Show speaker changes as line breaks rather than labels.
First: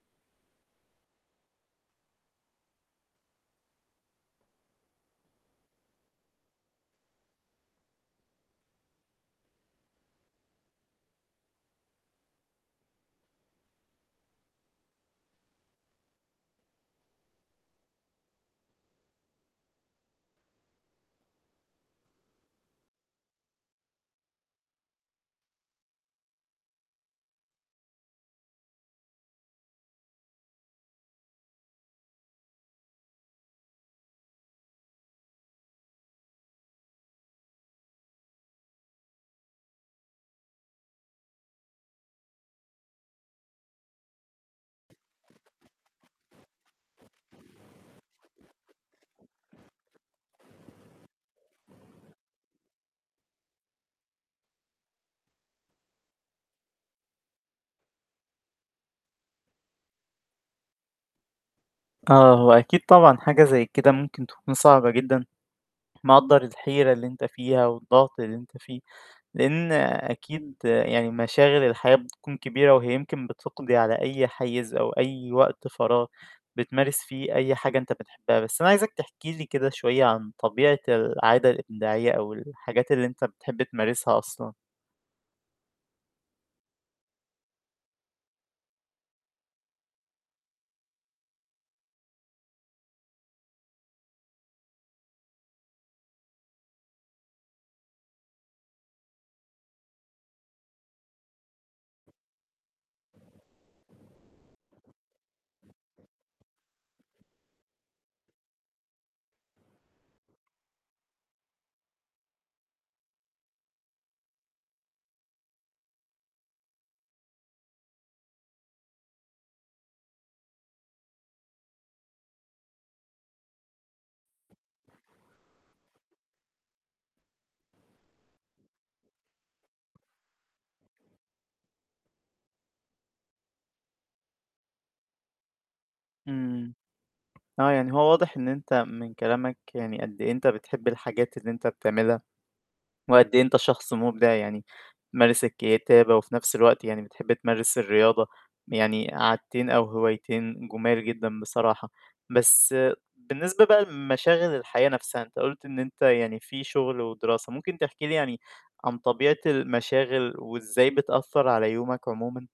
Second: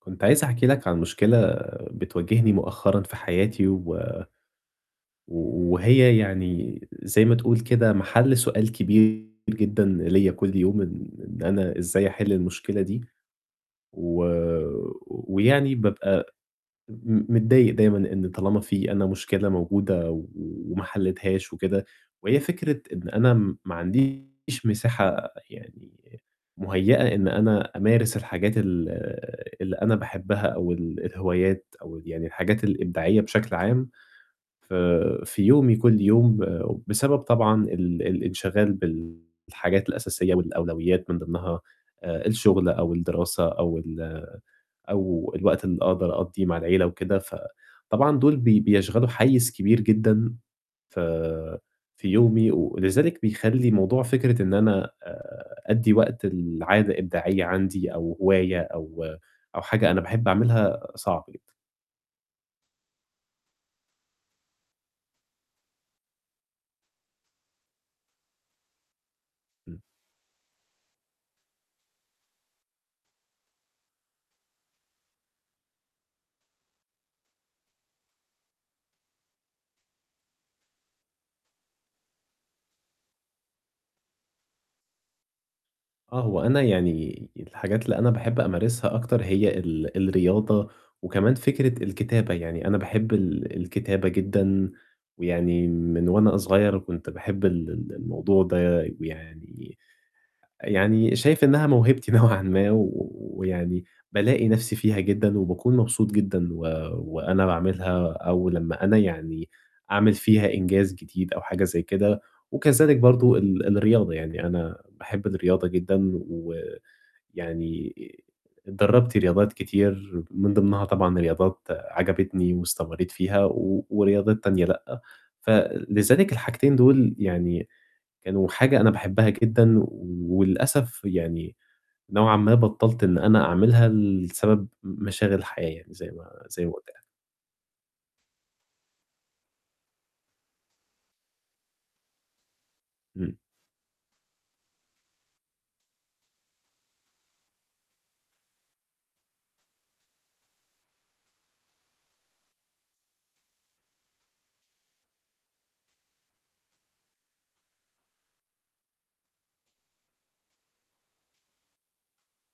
كنت عايز أحكي لك عن مشكلة بتواجهني مؤخرًا في حياتي و و وهي يعني زي ما تقول كده مَحَل سؤال كبير جدًا ليّا كل يوم إن إن أنا إزاي أحِل المشكلة دي. و ويعني بابقى م متضايق دايمًا إن طالما في أنا مشكلة موجودة و وما حليتهاش وكده وهي فكرة إن أنا ما عنديش مساحة يعني مهيّأة إن أنا أمارس الحاجات ال اللي أنا باحبها أو ال الهوايات أو يعني الحاجات الإبداعية بشكل عام ف في يومي كل يوم بسبب طبعًا ال الانشغال بالحاجات الأساسية والأولويّات من ضِمنها آآ الشُغل أو الدراسة أو ال أو الوقت اللي أقدر أقضّيه مع العِيلة وكده، فطبعًا دُول بي بيشغلوا حيّز كبير جدًا ف في يومي ولذلك بيخلّي موضوع فكرة إن أنا آآ أدّي وقت العادة إبداعية عندي أو هواية أو أو حاجة أنا باحب أعملها صعب جدًا.
آه، هو أكيد طبعًا حاجة زي كده ممكن تكون صعبة جدًا، مقدّر الحيرة اللي أنت فيها والضغط اللي أنت فيه، لإن
إمم.
أكيد يعني مشاغل الحياة بتكون كبيرة، وهي يمكن بتقضي على أي حيّز أو أي وقت فراغ بتمارس فيه أي حاجة أنت بتحبّها. بس أنا عايزك تحكي لي كده شوية عن طبيعة العادة الإبداعية أو الحاجات اللي أنت بتحب تمارسها أصلًا.
آه، هو أنا يعني الحاجات اللي أنا باحب أمارسها أكتر هي ال الرياضة وكمان فكرة الكتابة، يعني أنا باحب ال الكتابة جدًا ويعني من وأنا صغير كنت باحب ال ال الموضوع ده ويعني يعني شايف إنّها موهبتي نوعًا ما و ويعني بالاقي نَفْسي فيها جدًا وباكون مبسوط جدًا و وأنا باعملها أو لمّا أنا يعني أعمل فيها إنجاز جديد أو حاجة زي كده وكذلك برضه ال الرياضة، يعني أنا باحب الرياضة جدًا و ويعني آآ اتدرّبت رياضات كتير من ضِمنها طبعًا رياضات عجبتني واستمرّيت فيها و ورياضات تانية لأ. فلذلك الحاجتين دُول يعني كانوا حاجة أنا باحبّها جدًا، وللأسف يعني نوعًا ما بطّلت إن أنا أعملها لسبب م مشاغل الحياة يعني زي ما زي ما
إمم.
قُلت لك.
آه، يعني هو واضح إن أنت من كلامك يعني قد إيه أنت بتحب الحاجات اللي أنت بتعملها وقد
إمم.
إيه أنت شخص مُبدع يعني تمارس الكتابة وفي نَفْس الوقت يعني بتحب تمارس الرياضة يعني عادتين أو هوايتين جُمال جدًا بصراحة. بس بالنسبة بقى لمشاغل الحياة نفْسها، أنت قُلت إن أنت يعني في شُغل ودراسة، ممكن تحكي لي يعني عن طبيعة المشاغل وإزاي بتأثّر على يومك عمومًا؟